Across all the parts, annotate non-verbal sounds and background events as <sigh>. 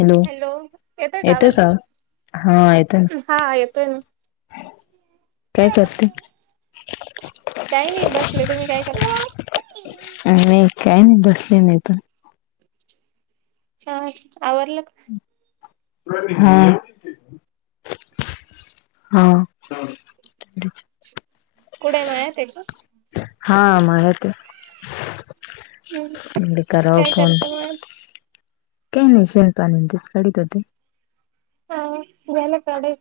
Hello येतंय का हा येतय हा येतोय ना हो काही नाही बसले तुम्ही काय करता नाही काही नाही बसले नाही तर च आवरलं प हा हा कुड म ते ब हा मा ते हम्म डी का काय फोन करता मग काय नाही शल् पाणी सडीत ते हा बल कडे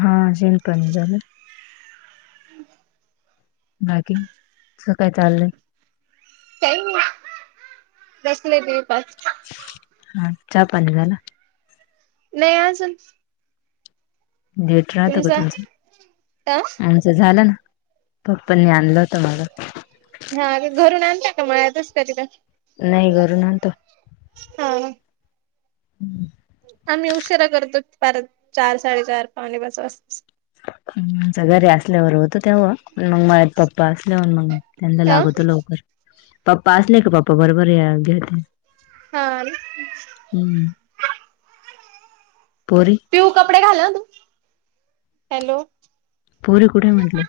हा चिंता नाही झालं हम् बाकी तं काय चाललंय का बसले त पाच हा चहा पाणी झालं नाही अजून ेट राहत ग तुमचा अ तुमचं झालं ना पप्पांनी आणलं होत मला हा घरून आणता का मळ्यातच कधी तर नाही घरून आणतो हा हम्म आम्ही उशिरा करतो परार चार साडेचार पावणे बस वात ह स घरी असल्यावर होतं तेव्हा मग माझ्यात पप्पा असले होून मग त्यांना अ लागवतो लवकर पप्पा असले का पप्पा बरोबर घ्या हा हम्म परी पिऊ कपडे घाला तू हॅलो पोरी कुठे म्हटले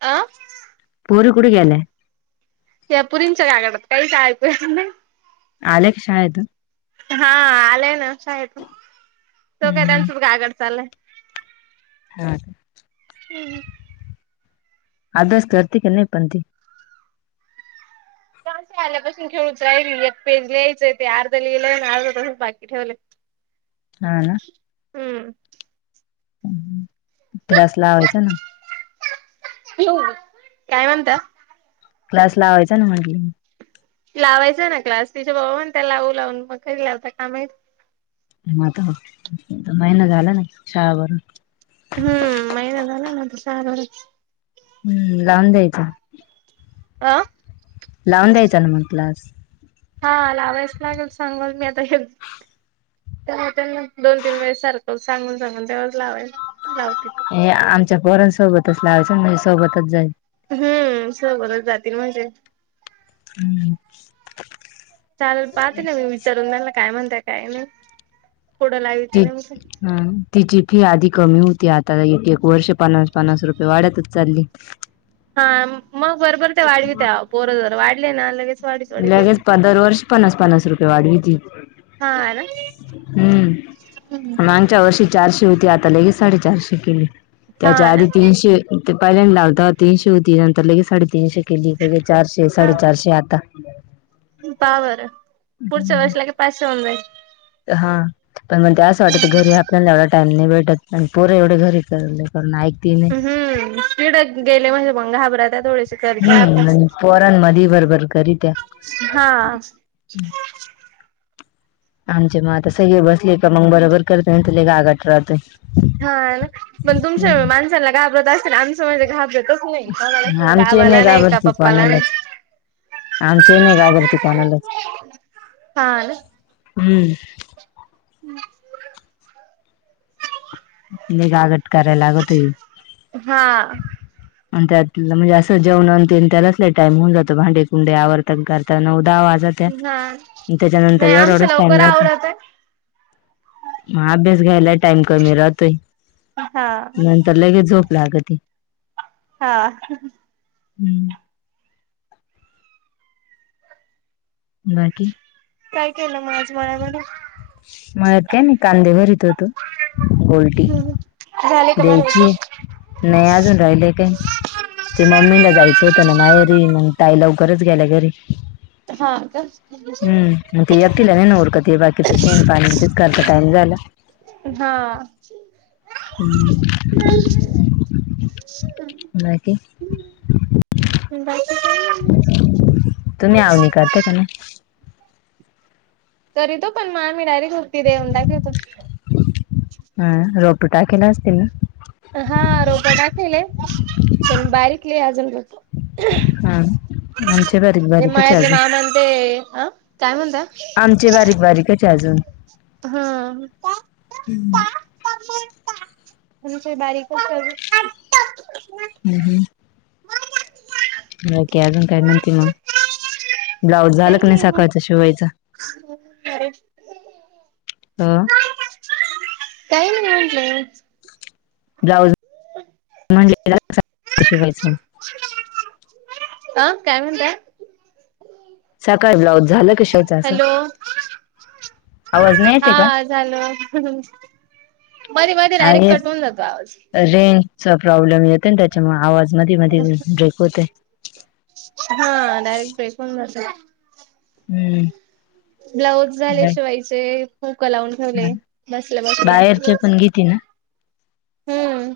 आ पुूर कुठ गेले त्या पुरींच्या का काडतात काही का ऐकूया आले क शा येत हा आलंय ना शाळेतून तो हम्म काय हम्म त्यांसद्धा आगड चाललंय हा हम् आध अस करती के नाही पणती ं आल्यापासून खेळूच राहिल एक पेज लिहायचंय ते अर्ध लिहिलंय आणि अर्धा पाासून बाकी ठेवलं हा ना हम्म थलास लावायचां ना हो काय म्हणता क्लास लावायचा ना म्हटज लावायचा ना क्लास तिच्या बाबा पण त्या लावू लावून मग करी लावता का माही मता महिन झालं ना श बरून हम्म महिन झाला ना <unintelligible> हम्म लांब ये ते आ लावून द्यायचां ना मग क्लास हा लावायच लागेल सांगल मी आता तेव्हा त्यांना दोन तीन वेळेस सारखं सांगून सांगून तेव्हाच लावायल लावतील. हे आमच्या पोरांनासोबतच लावायचं ना म्हणजे सोबतच जाईल. हम्म सोबतच जातील म्हणजे हम्म चालेल पाहते ना मी विचारून त्यांना काय म्हणताय काय नाही कुड लावी तीत हम तिची फी आधी कमी होती आता एक एक वर्ष पन्नास पन्नास रुपये वाढ्तच चालली. हा मग बरोबर ते वाढवीत्या आओ पोर जर वाढले ना लगेच वाढीत वाढीत लगेच येत्या दरवर्षी पन्नास पन्नास रुपये वाढवीती. हा ना हम्म च्या वर्षी चारशे होती, आता लगे साडे चारशे केली त्याच्या हा ना आधी तीनशे ते पहिल्यांदा लाव तीनशे होती. लगेच साडे तीनशे केली, लगेच चारशे, साडे हा चारशे आत्ता <inaudible> पहा बरं पुढच्या वर्ष लगेच पाचशे होऊन जाईल. हा पण म्हण ते असं वाटत घरी आपल्याला एवढा टाइम नाय भेटत पोर एवढे घरी करून ऐकती नाही. हम्, तिड गेले म्हणजे घाबरत्यात थोडे हम्म, आण पोरमधी बरबर करित्या हा आमचे मग आता सगळे बसले का मग बरोबर करतय नाही तर लय गागत राहतोय. हा पण तुमच्या हम्म माणसांना घाबरत असतील, ना आमचं म्हणजे घाबरत <unintelligible> नाही कोणालाचनाही आमचे बाबाला नाही का घाबरती पप्पाला नाही कोणालाच आमचे नाही घाबरती कोणालाच. हा ना हम्म <inaudible> लय गागट कराय लागतोय हा आणि त्यातल म्हणजे असं जेवण अन तेन त्यालाच लय टाइम होऊन जातो भांडे कुंडे आवरता करता नऊ दहा वाजत्या हा त्या त्याच्यानंतर नाही एवढा आमचं एवढाच टाइम लवकर राहतो. आवरतय. म अभ्यास घ्यायला टाइम कमी राहतो. हा नंतर लगेच झोप लागती. हा हम्म बाकी काय केलं म आज मळ्यामध्ये? मळ्यात काय नाही कांदे भरीत होतो गोलटी हम्म झाले का बरोबर द्यायची आहे नाय अजून राहिलं काही. ते मम्मी ना जायचं होत ना माहेरी मग ताई लवकरच गेल्या घरी. हा का हं मग ते एकटीला नाही न उरकत ते बाकीच शेन पाणी तेच करता टाईम झाला. हा <inaudible> हम्म बाकी बाकी काय नाही. <unintelligible> <unintelligible> करीतो पण मा मी डायरेक उक्ती देऊन टाकीतो. हा रोप टाकीना कीं ना हा रोप टाखिले पण बारीक लय अजून रोप हा आमचे बारीक ते बारीकच आहे मळ्यातले अजून मामा अन ते अ काय म्हणताय? आमचे बारीक बारीकचे अजून हा <unintelligible> आमचं ही बारीकचे अजून हं हं बाकी अजून काय म्हणती मंग काय नाही मग शिवायचं अ काही नाही म्हटलं ब्लाऊज म्हणलेल तसंच शिवायच. अ काय म्हणताय? सकाळी ब्लाऊज झालं का शिवून हॅलो आवाज नाही येते का हा झाल. मधी मधी डायरेक आहे कट होऊन जातो आवाज रेंजचा प्रॉब्लेम येतोय ना त्याच्यामुळ आवाज मधी मधी ब्रेक होतय. हा डायरेक ब्रेक होऊन जातोय. हम ब्लाऊज झाले शिवायचे हूक लावून ठेवले बसल्या बसल्या कितीना हम्म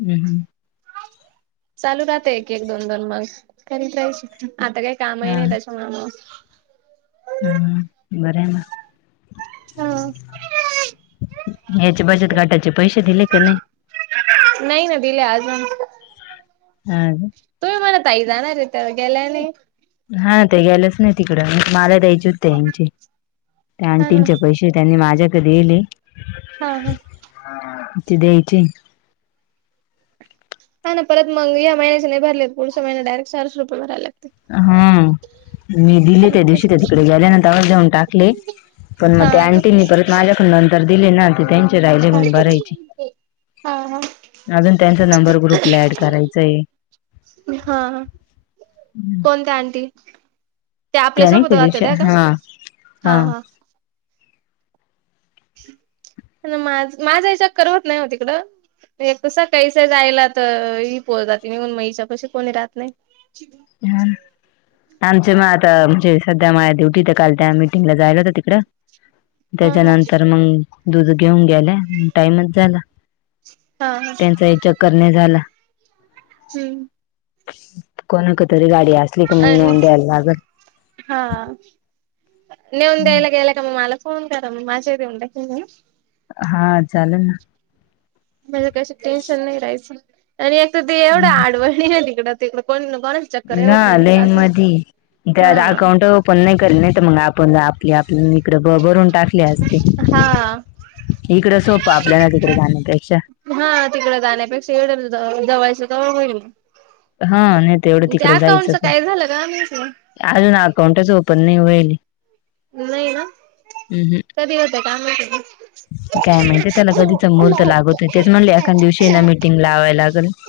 हम हम चालू राहतय एक एक दोन दोन मस करीत राहायची आता काही कामही हा नाही त्याच्यामूळ म हम्म बरंय मग हा. याचे बचत गटाचे पैसे दिले का नाही? <inaudible> नाही ना दिले अजून हा का तूम्ही मला ताई जानारे त्या गेलाय नाही हा त्या गेल्याच नाही तिकडं <inaudible> नाहीतर मला द्यायचे होते त्या ह्यांचे त्या हा आंटींचे ना पैसे ते त्यांनी माझ्याकडं दियलय हा हा <inaudible> ते द्यायचेत हा ना परत मग या महिन्याचे नाही भरले तर पुढच्या महिन्यात डायरेक्ट चारशे रुपये भराय लागते हा मी दिले त्या दिवशी त्या तिकडे गेल्या ना तवाच देऊन टाकले <inaudible> पण मग हा त्या का आंटींनी परत माझ्याकड नंतर दिले ना ते त्यांचे राहिले म्हणून भरायचे हा हा <inaudible> अजून त्यांचा नंबर ग्रुपला ऍड करायचाय हा- हा कोणत्या आंटी? त्या नाही आपल्यासोबत होत्या दिवशी त्या का हा हा- हा पण माझं -माझाही चक्कर होत नाही हो तिकडं एक तर सकाळीच आहे जायला तर ही पोर जाती निघून मग हिच्यापाशी कोणी राहत नाही हा आमचे मग आता म्हणजे सध्या माया ड्युटी तिथं काल त्या मीटिंगला जायला होतं तिकडं हा हा त्याच्यानंतर मंग दुध घेऊन गेल्या मग टाइमच झाला हा हा त्यांचाही चक्कर नाही झाला हम्म कोणाक तरी गाडी असली की मग आणि नेऊन द्यायला लागल हा नेऊन द्यायला गेला का मग मला फोन करा मग माझेही देऊन टाकीन मी हा हा चालल ना म्हणजे कशी टेन्शन नाही राहायचं आणि एक तर ते एवढं आडवळणी <inaudible> आहे तिकडं तिकडं कोण- कोण ना लाईन मधी डायरेक्ट अकाउंट हा ओपन नाही करल नाही तर मग आपण आपली -आपण इकडं भ -भरून टाकले असते <inaudible> हा इकडं सोपं आपल्याला तिकडं जाण्यापेक्षा हा तिकडं जाण्यापेक्षा <inaudible> इकडं जवळच्या जवळ होईल हा नाही तर एवढं त्या तिकडे जायचं अकाउंटच काय झालं <inaudible> ग <unintelligible> काय माहीती अजून अकाउंटच ओपन नाही होयले नाही ना कधी होतंय काय माहीती <inaudible> काय माहिती त्याला कधीचा मुहूर्त लागतोय तेच म्हणले एखाद्या दिवशीये ना मिटिंग लावाय लागल <inaudible> <inaudible>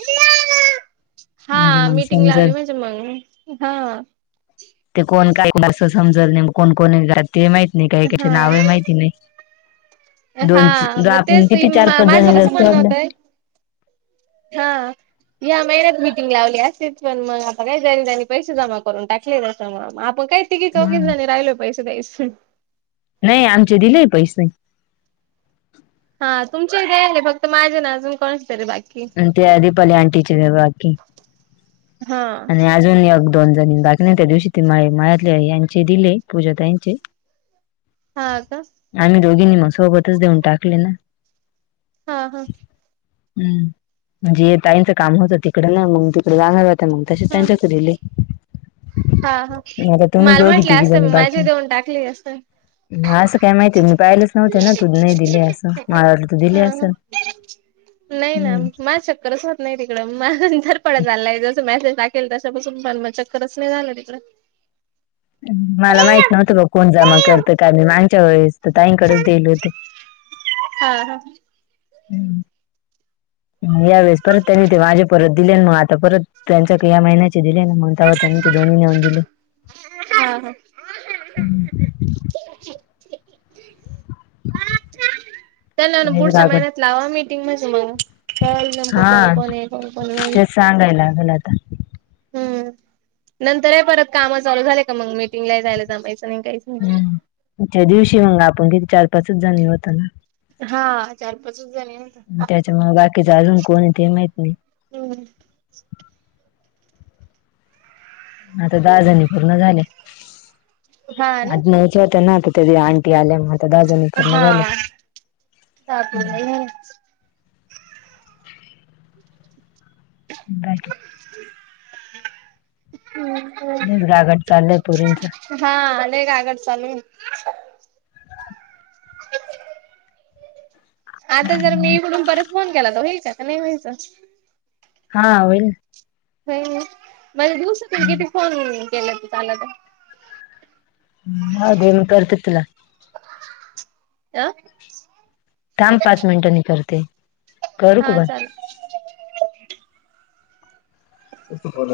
म्हणजे हा मग मीटिंग समजल लावली म्हणजे मंग हा <inaudible> ते कोण काय -कसं समजल नेमकं कोण कोण आहेत ते माहीती नाही काही काहीची नावही हा माहिती नाही हा दोन मग आपण तेच ताई किती चार पाच माझं जणी जर कसं <unintelligible> म्हणणं सोडलं होतंय हा या महिन्यात मीटिंग लावली असतीच पण मग आता काय ज्यांनी -ज्यांनी पैसे जमा करून टाकले त्याच्यामुळं मग आपण काहीच तिघी हा चौघीच जणी राहिलोय पैसे द्यायचे <inaudible> नाही आमचे दिलेय पैसे हा तुमचे <inaudible> दियेले फक्त माझे आणि अजून कोणाचे तरी बाकीये पण त्या आधी पल्या आंटीचे ते बाकी हा आणि अजून एक दोन जणी बाकीये त्या दिवशी ती माळी मळ्यातली यांचे दिले पूजा ताईंचे हा का आम्ही दोघींनी मग सोबतच देऊन टाकले ना हा- हा हम्म म्हणजे ताईंचं काम होतं तिकडं ना मग तिकडं जाणार होते मंग तसे हा त्यांच्या चरिले हा हा माल दोघी म्हटले तिघी असते जणी मग बाकी माझी देऊन टाकली असत. असं काय माहिती मी पाहिलंच नव्हते ना तू नाही दिले असं माला वाटल तू दिले हा हा असल. नाही ना माझ चक्करच नाही तिकडं मांजर पडत आलय जसं मेसेज टाकेल तशापासून पण मग चक्करच नाही झालं तिकडं मला माहित नव्हतं बघ कोण जमा करत का मी मागच्या वेळेस त ताईंकडेच दिल होत. हा हा हम्म यावेेळेस परत त्यांनी ते माझे परत दिले ना म आता परत त्यांच्याक या महिन्याचे दिले ना मग म तवा त्यांनी ते दोनी नेऊन दिले. हा हा हा <inaudible> त्याना ना तुम्ही बी पुढच्या लागल. महिन्यात लावा मीटिंग म्हणजे मग त्यावेळेला नेमक कोण हा कोणये कोण कोण नाही. तेच सांगायला लागल आता हम् नंतरे परत काम चालू झाले का मग मीटिंगला जायला जमायचं नाही काहीच नाही. हम्म त्या दिवशी मंग आपण किती चार पाचच जनी होतोना हा चार पाचच जणी होतो. त्याच्यामुळ बाकीच अजून कोणते माहीत नाही. हम्म आता दहा जणी पूर्ण झाले हा ना. आज नच होते ना ते त्यादि अंटी आल्या मग त्या दहाजनी पूर्ण झाल्या. हा. <unintelligible> बायका हम्म बच गागड चाललंय पुरींच हा अले का आगड चालू <inaudible> आता जर मी म्हणून परत फोन केला तर व्हायचा का नाही व्हायचं हा होईल. हो नाही मला दिवस त किती हम्म. फोन केला त त्याला तर ह म कररततीला अ थांब पाच मिनटंनी करते करूक हा बण चालेल. त ब